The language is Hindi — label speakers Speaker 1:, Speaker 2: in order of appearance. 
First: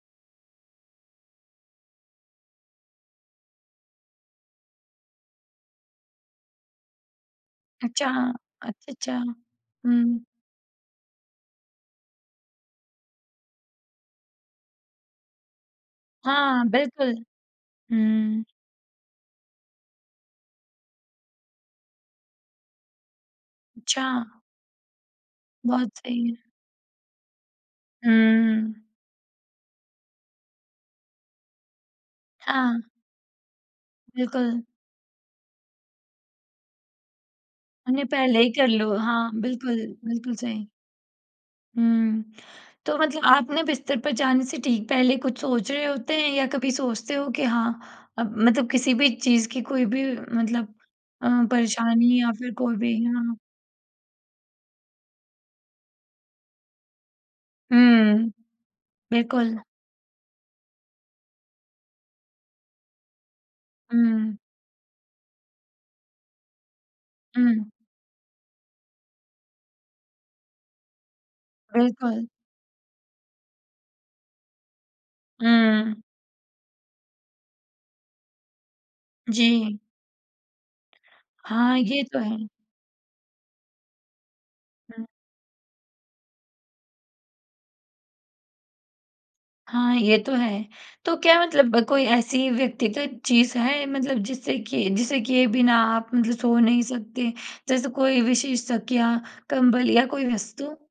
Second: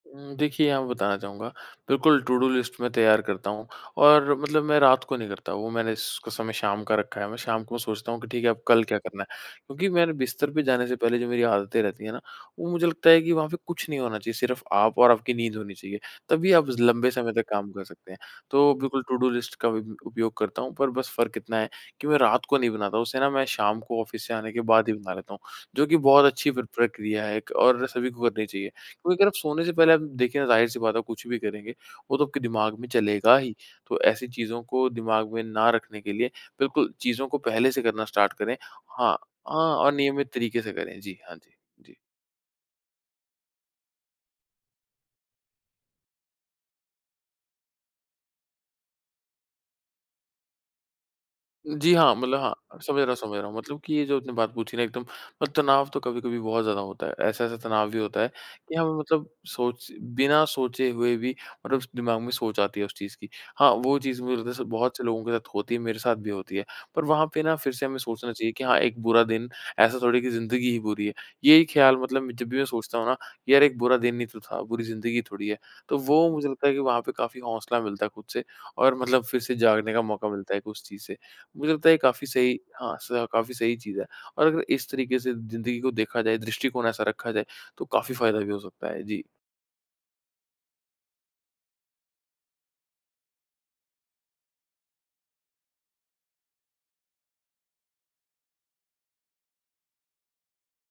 Speaker 1: उम, देखिए यहाँ पे बताना चाहूँगा बिल्कुल, टूडू लिस्ट मैं तैयार करता हूँ और मतलब मैं रात को नहीं करता वो मैंने इस का समय शाम का रखा है। मैं शाम को
Speaker 2: अच्छा
Speaker 1: सोचता हूँ कि
Speaker 2: हाँ।
Speaker 1: ठीक है अब कल
Speaker 2: अच्छा,
Speaker 1: क्या
Speaker 2: अच्छा।
Speaker 1: करना है। क्योंकि मैंने
Speaker 2: हुँ।
Speaker 1: बिस्तर पे जाने से पहले जो मेरी आदतें रहती हैं ना वो मुझे लगता है कि वहाँ पे कुछ नहीं होना चाहिए सिर्फ़ आप और आपकी नींद होनी चाहिए तभी
Speaker 2: हाँ,
Speaker 1: आप लंबे
Speaker 2: बिल्कुल।
Speaker 1: समय तक काम कर सकते हैं।
Speaker 2: हुँ।
Speaker 1: तो बिल्कुल टूडू लिस्ट का उपयोग करता हूँ पर बस फ़र्क इतना है कि मैं रात को नहीं बनाता। उसे ना मैं शाम को ऑफ़िस से
Speaker 2: अच्छा।
Speaker 1: आने के बाद ही बना लेता हूँ। जो कि
Speaker 2: बहुत सही
Speaker 1: बहुत
Speaker 2: है।
Speaker 1: अच्छी प्र प्रक्रिया है और सभी को करनी चाहिए।
Speaker 2: हुँ।
Speaker 1: क्योंकि अगर आप सोने से पहले आप देखिए ना ज़ाहिर-सी बात है कुछ भी करेंगे, वो तो आपके दिमाग
Speaker 2: हाँ।
Speaker 1: में चलेगा ही। तो ऐसी चीज़ों
Speaker 2: बिल्कुल।
Speaker 1: को दिमाग में ना रखने के लिए बिल्कुल चीज़ों को पहले से
Speaker 2: हमने
Speaker 1: करना स्टार्ट
Speaker 2: पहले ही
Speaker 1: करें।
Speaker 2: कर लो।
Speaker 1: हाँ,
Speaker 2: हाँ बिल्कुल,
Speaker 1: हाँ अनियमित
Speaker 2: बिल्कुल
Speaker 1: तरीक़े
Speaker 2: सही।
Speaker 1: से करें। जी, हाँ जी, जी।
Speaker 2: हुँ, तो मतलब आप ना बिस्तर पर जाने से ठीक पहले कुछ सोच रहे होते हैं या कभी सोचते हो कि हाँ मतलब किसी-भी चीज़ की कोई-भी मतलब अ,
Speaker 1: जी हाँ,
Speaker 2: परेशानी या
Speaker 1: मतलब
Speaker 2: फ़िर कोई
Speaker 1: हाँ
Speaker 2: भी
Speaker 1: समझ रहा हूँ
Speaker 2: या
Speaker 1: समझ रहा हूँ मतलब की ये जो आपने बात पूछी ना एकदम तनाव तो कभी-कभी बहुत ज़्यादा होता है। ऐसा-ऐसा तनाव भी होता है
Speaker 2: हुँ।
Speaker 1: कि हमें मतलब
Speaker 2: बिल्कुल।
Speaker 1: सोच बिना सोचे हुए भी मतलब दिमाग में सोच आती है उस चीज़ की हाँ वो चीज़ मुझे
Speaker 2: हुँ।
Speaker 1: लगता बहुत से लोगों के साथ होती है मेरे साथ भी होती है। पर वहाँ पे ना
Speaker 2: हुँ।
Speaker 1: फ़िर से हमें सोचना चाहिए कि हाँ एक बुरा दिन ऐसा थोड़ी है की ज़िंदगी ही बुरी है। यही ख्याल
Speaker 2: बिल्कुल।
Speaker 1: मतलब जब भी मैं सोचता हूँ ना यार एक बुरा दिन नहीं तो था बुरी ज़िंदगी थोड़ी है, तो
Speaker 2: हुँ।
Speaker 1: वो मुझे लगता है कि वहाँ पे काफ़ी हौसला मिलता है ख़ुद से और मतलब फ़िर से
Speaker 2: जी।
Speaker 1: जागने का मौका मिलता है उस चीज़ से। मुझे
Speaker 2: हाँ,
Speaker 1: लगता है ये
Speaker 2: ये तो
Speaker 1: काफ़ी
Speaker 2: है।
Speaker 1: सही हाँ काफ़ी सही चीज़ है और अगर इस
Speaker 2: हुँ।
Speaker 1: तरीक़े से ज़िंदगी को देखा जाए दृष्टिकोण ऐसा रखा जाए तो काफ़ी फ़ायदा भी हो सकता है जी।
Speaker 2: हाँ, ये तो है। तो क्या मतलब कोई ऐसी व्यक्तिगत चीज़ है मतलब जिससे कि जिसे किए बिना आप मतलब सो नहीं सकते? जैसे कोई विशेष तकिया, कंबल या कोई वस्तु?